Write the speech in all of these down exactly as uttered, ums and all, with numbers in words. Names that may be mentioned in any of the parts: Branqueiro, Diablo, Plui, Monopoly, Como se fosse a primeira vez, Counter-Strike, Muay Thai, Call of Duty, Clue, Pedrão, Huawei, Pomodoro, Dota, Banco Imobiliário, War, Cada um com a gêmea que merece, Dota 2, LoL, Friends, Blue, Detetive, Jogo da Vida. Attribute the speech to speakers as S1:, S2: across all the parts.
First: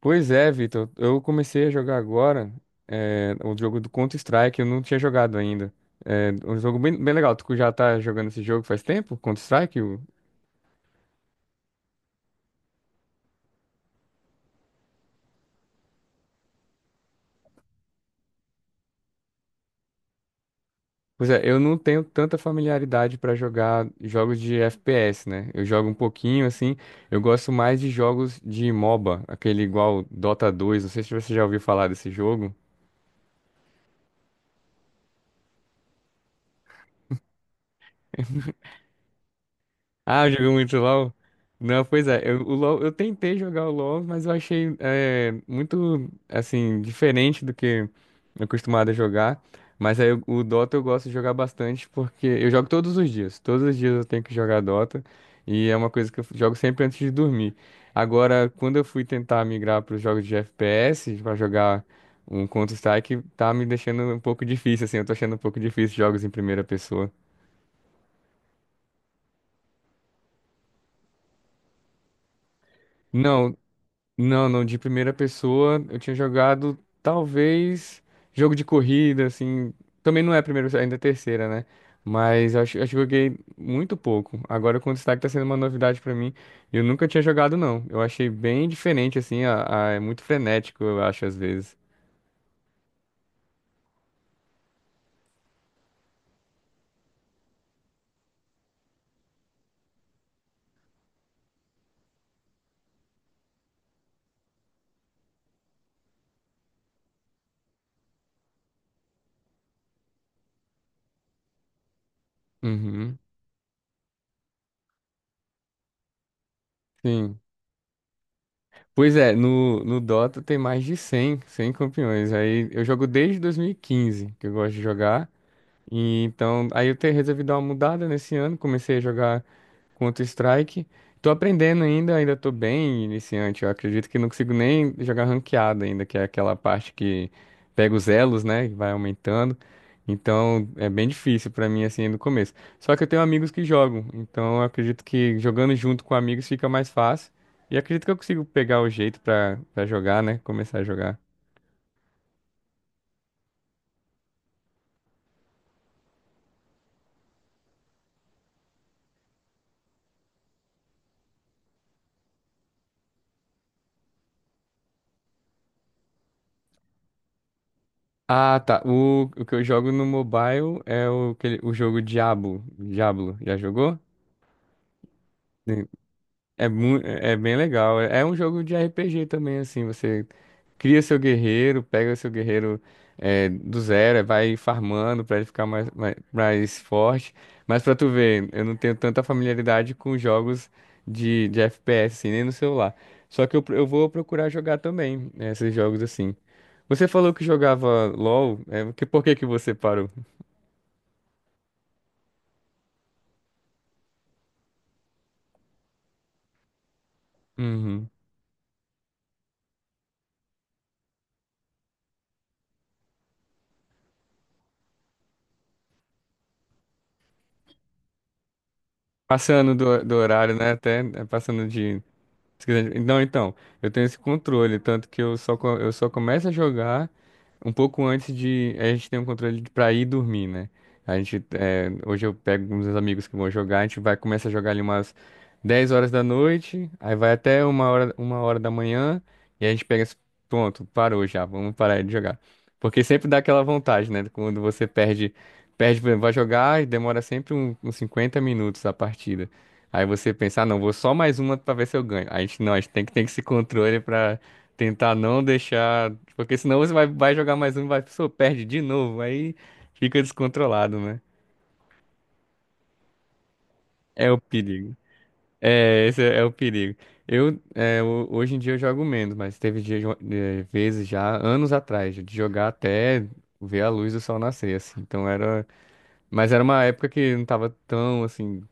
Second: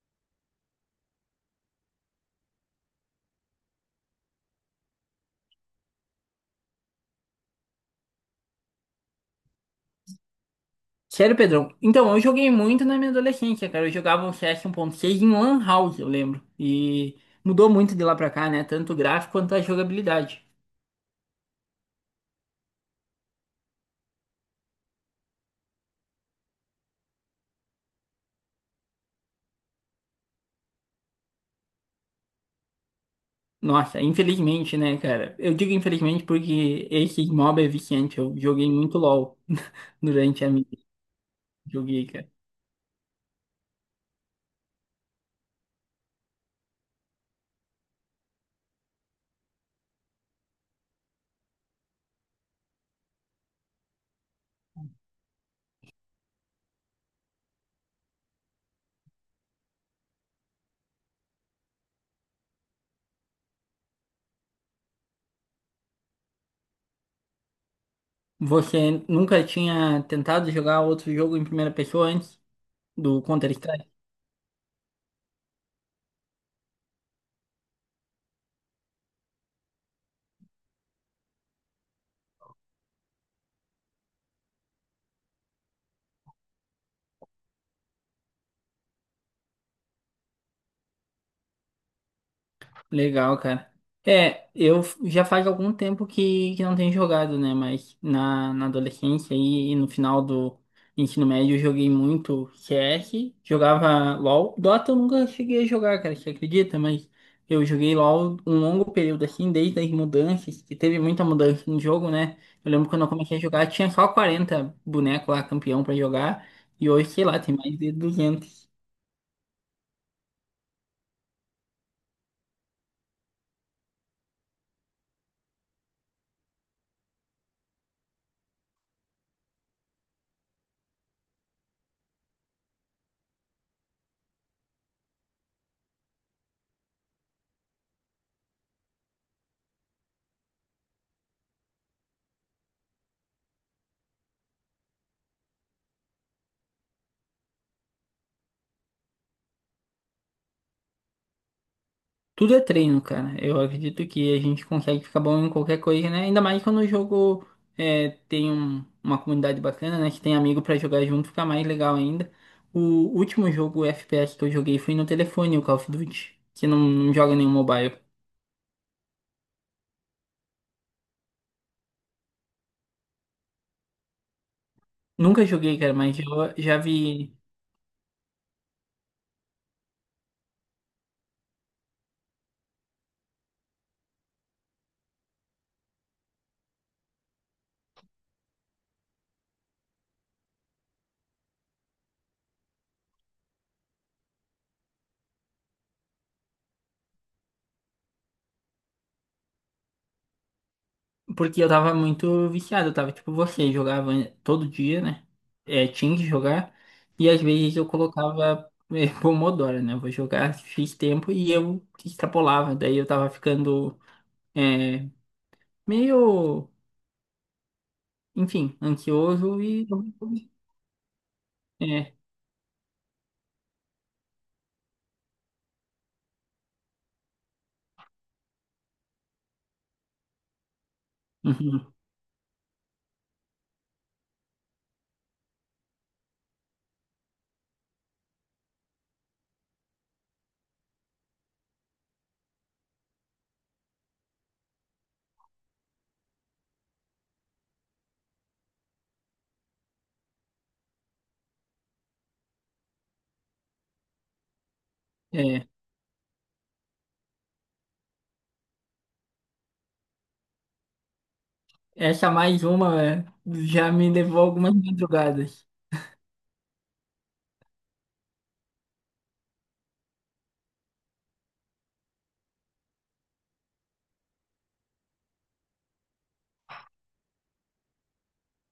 S1: Pois é, Vitor. Eu comecei a jogar agora eh, o jogo do Counter-Strike. Eu não tinha jogado ainda. É um jogo bem, bem legal. Tu já tá jogando esse jogo faz tempo? Counter-Strike? O-
S2: Sério, Pedrão? Então, eu joguei muito na minha adolescência, cara. Eu jogava um C S um ponto seis em Lan House, eu lembro. E mudou muito de lá pra cá, né? Tanto o gráfico quanto a jogabilidade.
S1: Pois é, eu não tenho tanta familiaridade pra jogar jogos de F P S, né? Eu jogo um pouquinho assim. Eu gosto mais de jogos de MOBA, aquele igual Dota dois. Não sei se você já ouviu falar desse jogo.
S2: Nossa, infelizmente, né, cara? Eu digo infelizmente porque esse mob é viciante. Eu joguei muito LoL
S1: Ah,
S2: durante a
S1: jogou
S2: minha.
S1: muito LoL? Não,
S2: Joguei,
S1: pois é,
S2: cara.
S1: eu, o LoL, eu tentei jogar o LoL, mas eu achei é, muito, assim, diferente do que eu acostumado a jogar. Mas aí o o Dota eu gosto de jogar bastante, porque eu jogo todos os dias. Todos os dias eu tenho que jogar Dota, e é uma coisa que eu jogo sempre antes de dormir. Agora, quando eu fui tentar migrar para os jogos de F P S, para jogar um Counter-Strike, tá me deixando um pouco difícil, assim, eu tô achando um pouco difícil jogos em primeira pessoa.
S2: Você nunca tinha tentado jogar outro jogo em primeira pessoa antes do
S1: Não,
S2: Counter-Strike?
S1: não, não, de primeira pessoa eu tinha jogado talvez jogo de corrida, assim. Também não é a primeira, ainda é a terceira, né? Mas eu acho, acho que eu joguei muito pouco. Agora o Counter Strike tá sendo uma novidade pra mim. Eu nunca tinha jogado, não. Eu achei bem diferente, assim, a, a- é muito frenético, eu acho, às vezes.
S2: Legal, cara. É, eu f- já faz algum tempo que, que não tenho jogado, né? Mas na, na adolescência e, e no final do ensino médio eu joguei muito C S, jogava LOL. Dota eu nunca cheguei a jogar, cara, você acredita? Mas eu joguei LOL um longo período assim, desde as mudanças, que teve muita mudança no jogo, né? Eu lembro quando eu
S1: Uhum,
S2: comecei a jogar, tinha só quarenta bonecos lá, campeão pra jogar, e hoje, sei lá,
S1: sim.
S2: tem mais de duzentos.
S1: Pois é, no, no Dota tem mais de cem, cem campeões. Aí eu jogo desde dois mil e quinze, que eu gosto de jogar. E então, aí eu te- resolvi dar uma mudada nesse ano, comecei a jogar. Counter-Strike. Tô aprendendo ainda, ainda tô bem iniciante. Eu acredito que não consigo nem jogar ranqueada ainda, que é aquela parte que pega os elos, né? E vai aumentando. Então é bem difícil pra mim assim no começo. Só que eu tenho amigos que jogam, então eu acredito que jogando junto com amigos fica mais fácil. E acredito que eu consigo pegar o jeito pra para jogar, né? Começar a jogar.
S2: Tudo é treino, cara. Eu acredito que a gente consegue ficar bom em qualquer coisa, né? Ainda mais quando o jogo é, tem um- uma comunidade bacana, né? Que tem amigo pra jogar junto, fica mais legal ainda. O último jogo F P S que eu joguei foi no telefone, o Call of Duty, que não, não joga nenhum mobile.
S1: Ah, tá. O, o que eu jogo no mobile é o, aquele- o jogo Diablo. Diablo, já jogou?
S2: Nunca joguei, cara, mas eu
S1: É,
S2: já
S1: mu- é
S2: vi.
S1: bem legal. É um jogo de R P G também, assim. Você cria seu guerreiro, pega seu guerreiro é, do zero, vai farmando pra ele ficar mais, mais, mais forte. Mas pra tu ver, eu não tenho tanta familiaridade com jogos de, de F P S, assim, nem no celular. Só que eu, pro- eu vou procurar jogar também né, esses jogos assim. Você falou que jogava LOL, é, que, por que que você parou?
S2: Porque eu tava muito viciado, eu tava tipo você, jogava todo dia, né? É, tinha que jogar. E às vezes eu
S1: Uhum.
S2: colocava é, Pomodoro, né? Vou jogar xis tempo e eu extrapolava. Daí eu tava ficando é, meio, enfim, ansioso
S1: Passando
S2: e.
S1: do, do horário, né? Até é, passando de.
S2: É,
S1: Se quiser- Não, então, eu tenho esse controle, tanto que eu só, co- eu só começo a jogar um pouco antes de. A gente tem um controle de- pra ir dormir, né? A gente, é,
S2: uhum,
S1: hoje eu pego uns amigos que vão jogar, a gente vai começa a jogar ali umas dez horas da noite, aí vai até uma hora, uma hora da manhã, e aí a gente pega esse pronto parou já, vamos parar de jogar. Porque sempre dá aquela vontade, né? Quando você perde, perde, por exemplo, vai jogar e demora sempre um- uns cinquenta minutos a partida. Aí você pensa, ah, não, vou só mais uma pra ver se eu ganho. A gente não, a gente tem que ter esse controle pra tentar não
S2: é.
S1: deixar. Porque senão você vai, vai jogar mais uma e vai, pô, perde de novo. Aí fica descontrolado, né?
S2: Essa mais uma é, já me
S1: É o
S2: levou algumas
S1: perigo.
S2: madrugadas.
S1: É, esse é o perigo. Eu, é, ho- hoje em dia eu jogo menos, mas teve dia, jo- eh, vezes já, anos atrás, de jogar até ver a luz do sol nascer, assim. Então era. Mas era uma época que não tava tão, assim.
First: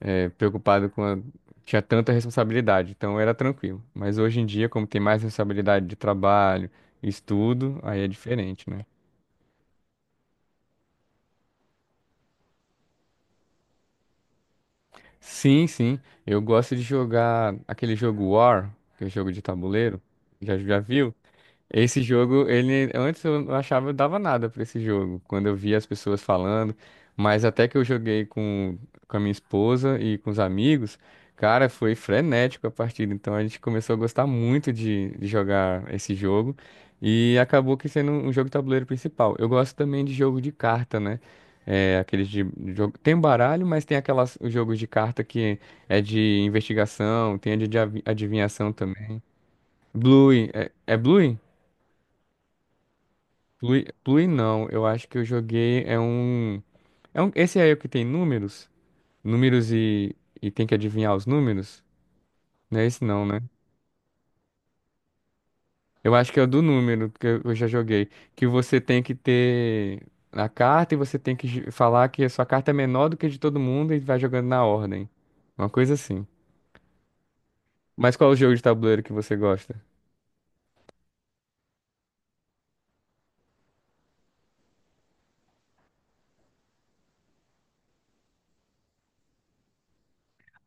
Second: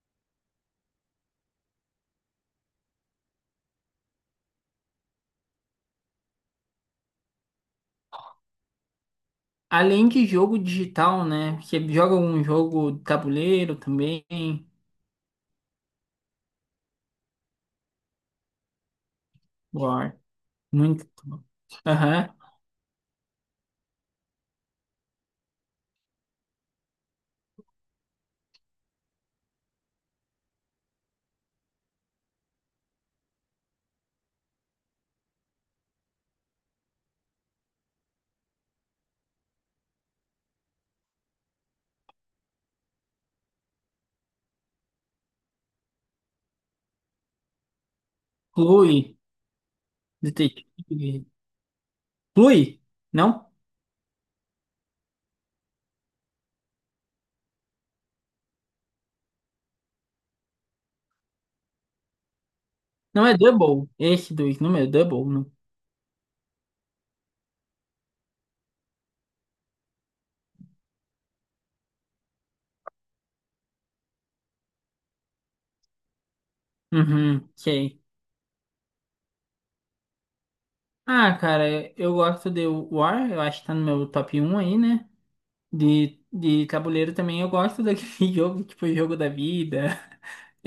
S1: é, preocupado com a... tinha tanta responsabilidade, então era tranquilo. Mas hoje em dia, como tem mais responsabilidade de trabalho, estudo, aí é diferente, né?
S2: Além de jogo digital, né? Você joga algum jogo de tabuleiro também?
S1: Sim, sim. Eu gosto de jogar aquele jogo War, que é jogo de tabuleiro.
S2: War.
S1: Já, já
S2: Muito.
S1: viu? Esse
S2: Aham.
S1: jogo, ele antes eu não achava eu dava nada pra esse jogo, quando eu via as pessoas falando, mas até que eu joguei com, com a minha esposa e com os amigos, cara, foi frenético a partida, então a gente começou a gostar muito de, de jogar esse jogo e acabou que sendo um jogo de tabuleiro principal. Eu gosto também de jogo de carta, né? É, aqueles de jogo. Tem um baralho, mas tem aquelas os jogos de carta que é de investigação, tem a de adivi- adivinhação
S2: Clue.
S1: também. Blue,
S2: Detetive.
S1: é, é Blue?
S2: Clue? Não?
S1: Plui, Plui não, eu acho que eu joguei é um, é um esse aí é o que tem números, números e, e tem que adivinhar os números? Não é esse não,
S2: Não é
S1: né?
S2: Double. Esse dois não é Double, não.
S1: Eu acho que é o do número que eu eu já joguei, que você tem que ter a carta e você tem que ju- falar que a sua carta é menor do que a de todo mundo e vai jogando na ordem. Uma coisa assim.
S2: Uhum, sei.
S1: Mas qual é o jogo de tabuleiro que você gosta?
S2: Ah, cara, eu gosto de War, eu acho que tá no meu top um aí, né? De, de tabuleiro também eu gosto daquele jogo, tipo Jogo da Vida,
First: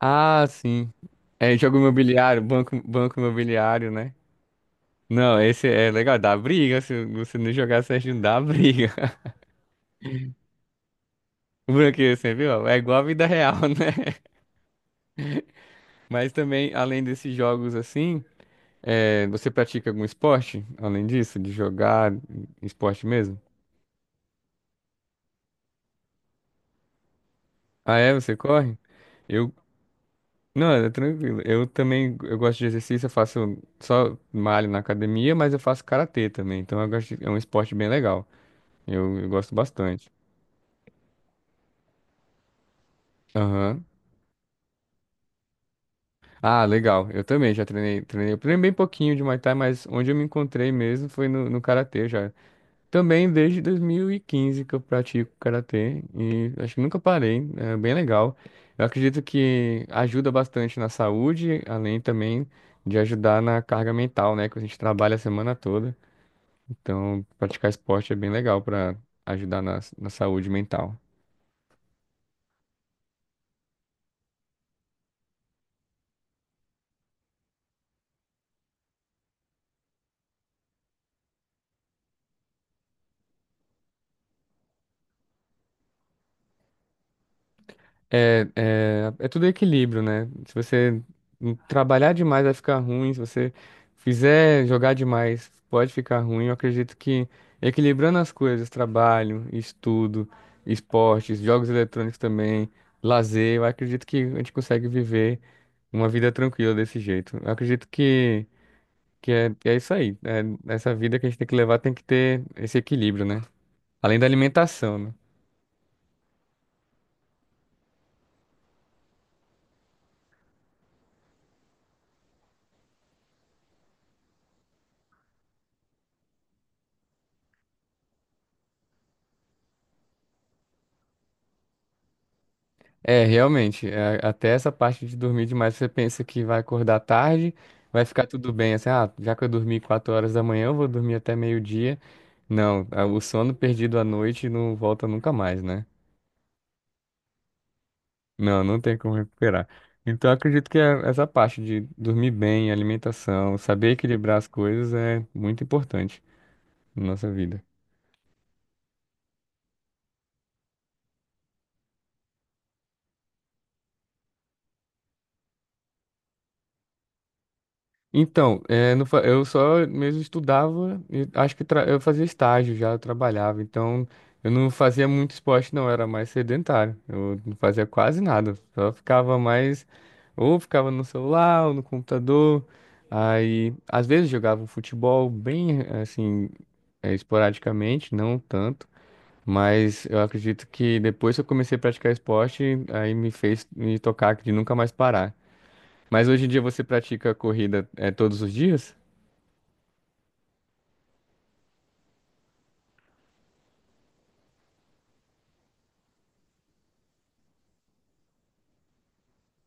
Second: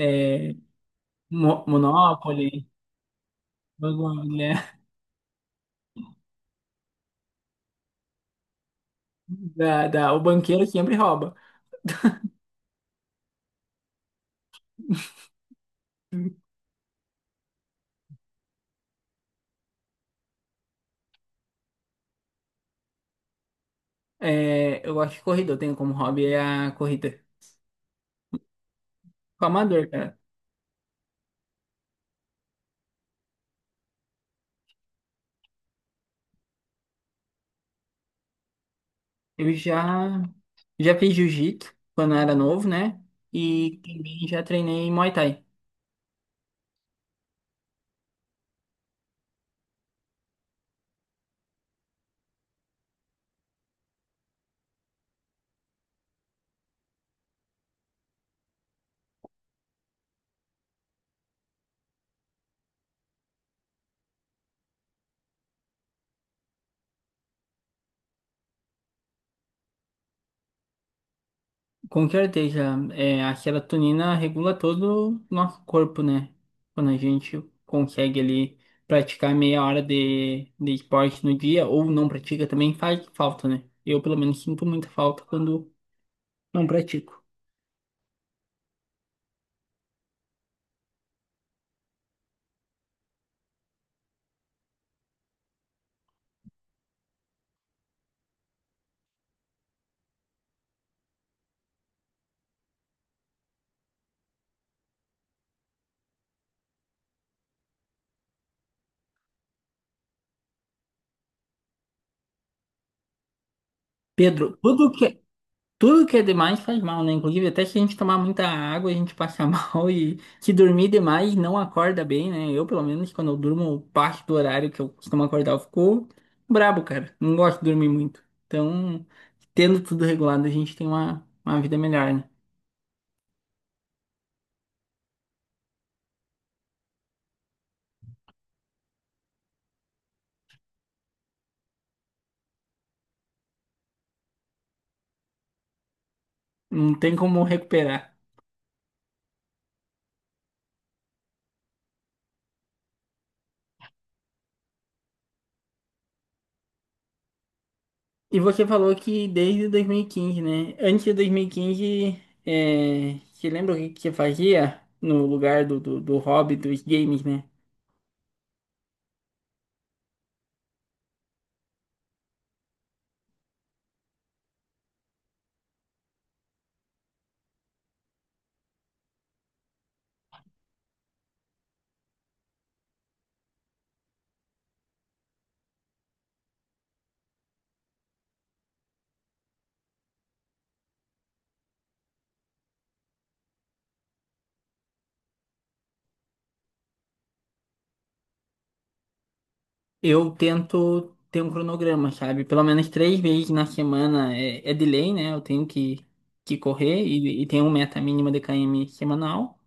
S1: Ah, sim. É
S2: Mo-
S1: jogo imobiliário,
S2: Monopoly,
S1: banco, banco imobiliário,
S2: Banco
S1: né?
S2: Imobiliário,
S1: Não, esse é legal, dá briga. Se você não jogar certinho, dá briga.
S2: da, da, o banqueiro sempre rouba.
S1: O Branqueiro, você viu? É igual a vida real, né? Mas também, além desses jogos assim, é, você pratica algum esporte? Além disso, de jogar esporte mesmo?
S2: É, eu gosto de corrida, eu tenho como hobby é a corrida.
S1: Ah, é? Você corre?
S2: Com
S1: Eu.
S2: amador, cara.
S1: Não, é tranquilo. Eu também eu gosto de exercício, eu faço só malho na academia, mas eu faço karatê também. Então eu gosto de- é um esporte bem legal. Eu, eu gosto
S2: Eu
S1: bastante.
S2: já. Já fiz jiu-jitsu quando era novo, né? E
S1: Aham.
S2: também já treinei Muay Thai.
S1: Ah, legal. Eu também já treinei, treinei. Eu treinei bem pouquinho de Muay Thai, mas onde eu me encontrei mesmo foi no, no karatê já. Também desde dois mil e quinze que eu pratico karatê e acho que nunca parei, é bem legal. Eu acredito que ajuda bastante na saúde, além também de ajudar na carga mental, né, que a gente trabalha a semana toda. Então, praticar esporte é bem legal para ajudar na, na saúde mental.
S2: Com certeza, é, a serotonina regula todo o nosso corpo, né? Quando a gente consegue ali praticar meia hora de, de esporte no dia ou não pratica também faz falta, né? Eu, pelo menos, sinto muita falta quando não pratico.
S1: É, é, é tudo equilíbrio, né? Se você trabalhar demais vai ficar ruim, se você fizer jogar demais pode ficar ruim. Eu acredito que equilibrando as coisas, trabalho, estudo, esportes, jogos eletrônicos também, lazer, eu acredito que a gente consegue viver uma vida tranquila desse jeito. Eu acredito que, que é, que é isso aí. É, essa vida que a gente tem que levar tem que ter esse equilíbrio, né? Além da
S2: Pedro, tudo
S1: alimentação, né?
S2: que, tudo que é demais faz mal, né? Inclusive, até se a gente tomar muita água, a gente passa mal e se dormir demais não acorda bem, né? Eu, pelo menos, quando eu durmo parte do horário que eu costumo acordar, eu fico brabo, cara. Não gosto de dormir muito. Então, tendo tudo regulado, a gente tem uma, uma vida melhor, né?
S1: É, realmente, é, até essa parte de dormir demais, você pensa que vai acordar tarde, vai ficar tudo bem, assim, ah, já que eu dormi quatro horas da manhã, eu vou dormir até meio-dia. Não, a- o sono perdido à noite não volta nunca mais, né?
S2: Não tem como recuperar.
S1: Não, não tem como recuperar. Então, eu acredito que é essa parte de dormir bem, alimentação, saber equilibrar as coisas é muito importante na nossa vida.
S2: E você falou que desde dois mil e quinze, né? Antes de dois mil e quinze, é... você lembra o que que você fazia no lugar do, do, do hobby dos games, né?
S1: Então, é, não fa- eu só mesmo estudava, e acho que tra- eu fazia estágio já, eu trabalhava, então eu não fazia muito esporte não, eu era mais sedentário, eu não fazia quase nada, só ficava mais, ou ficava no celular, ou no computador, aí às vezes jogava um futebol bem assim, é, esporadicamente, não tanto, mas eu acredito que depois que eu comecei a praticar esporte, aí me fez me tocar de nunca mais parar. Mas hoje em dia você pratica corrida é, todos os dias?
S2: Eu tento ter um cronograma, sabe? Pelo menos três vezes na semana é, é de lei, né? Eu tenho que, que correr e, e tenho uma meta mínima de quilômetros semanal.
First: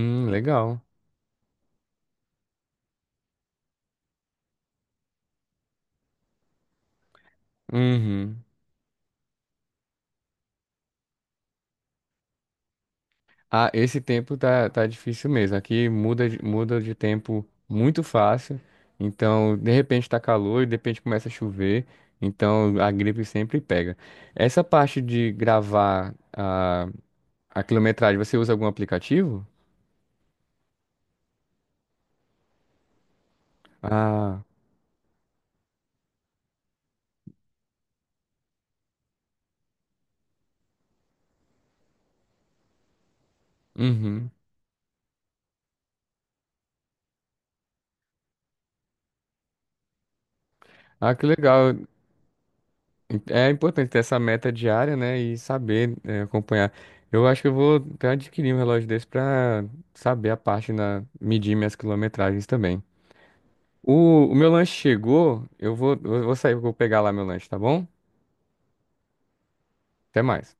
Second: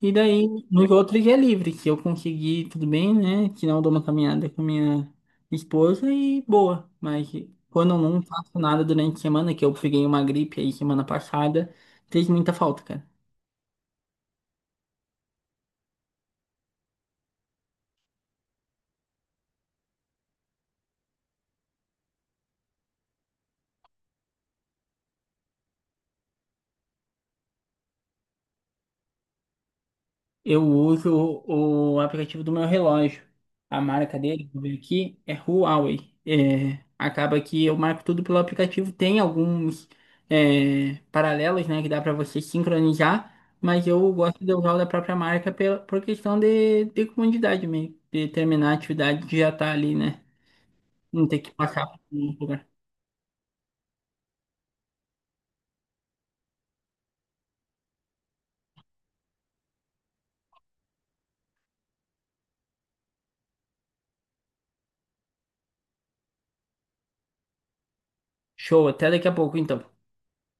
S2: E daí,
S1: legal.
S2: nos outros é livre. Se eu conseguir, tudo bem, né? Se não, eu dou uma caminhada com a minha esposa e boa. Mas quando eu não
S1: Uhum.
S2: faço nada durante a semana, que eu peguei uma gripe aí semana passada, fez muita falta, cara.
S1: Ah, esse tempo tá, tá difícil mesmo. Aqui muda, de- muda de tempo muito fácil. Então, de repente tá calor e de repente começa a chover. Então, a gripe sempre pega. Essa parte de gravar a, a quilometragem, você usa algum aplicativo?
S2: Eu uso o aplicativo do meu relógio. A marca
S1: Ah,
S2: dele, vou ver aqui, é Huawei. É, acaba que eu marco tudo pelo aplicativo. Tem alguns é, paralelos, né, que dá para você sincronizar, mas eu
S1: uhum.
S2: gosto de usar o da própria marca pela, por questão de, de comodidade mesmo, de terminar a atividade que já tá ali, né?
S1: Ah, que
S2: Não ter que
S1: legal.
S2: passar por um lugar.
S1: É importante ter essa meta diária, né? E saber, é, acompanhar. Eu acho que eu vou até adquirir um relógio desse pra saber a parte na medir minhas quilometragens também. O, o meu lanche chegou, eu vou, eu vou sair, eu vou pegar lá meu lanche, tá bom?
S2: Show, até daqui a pouco, então.
S1: Até mais.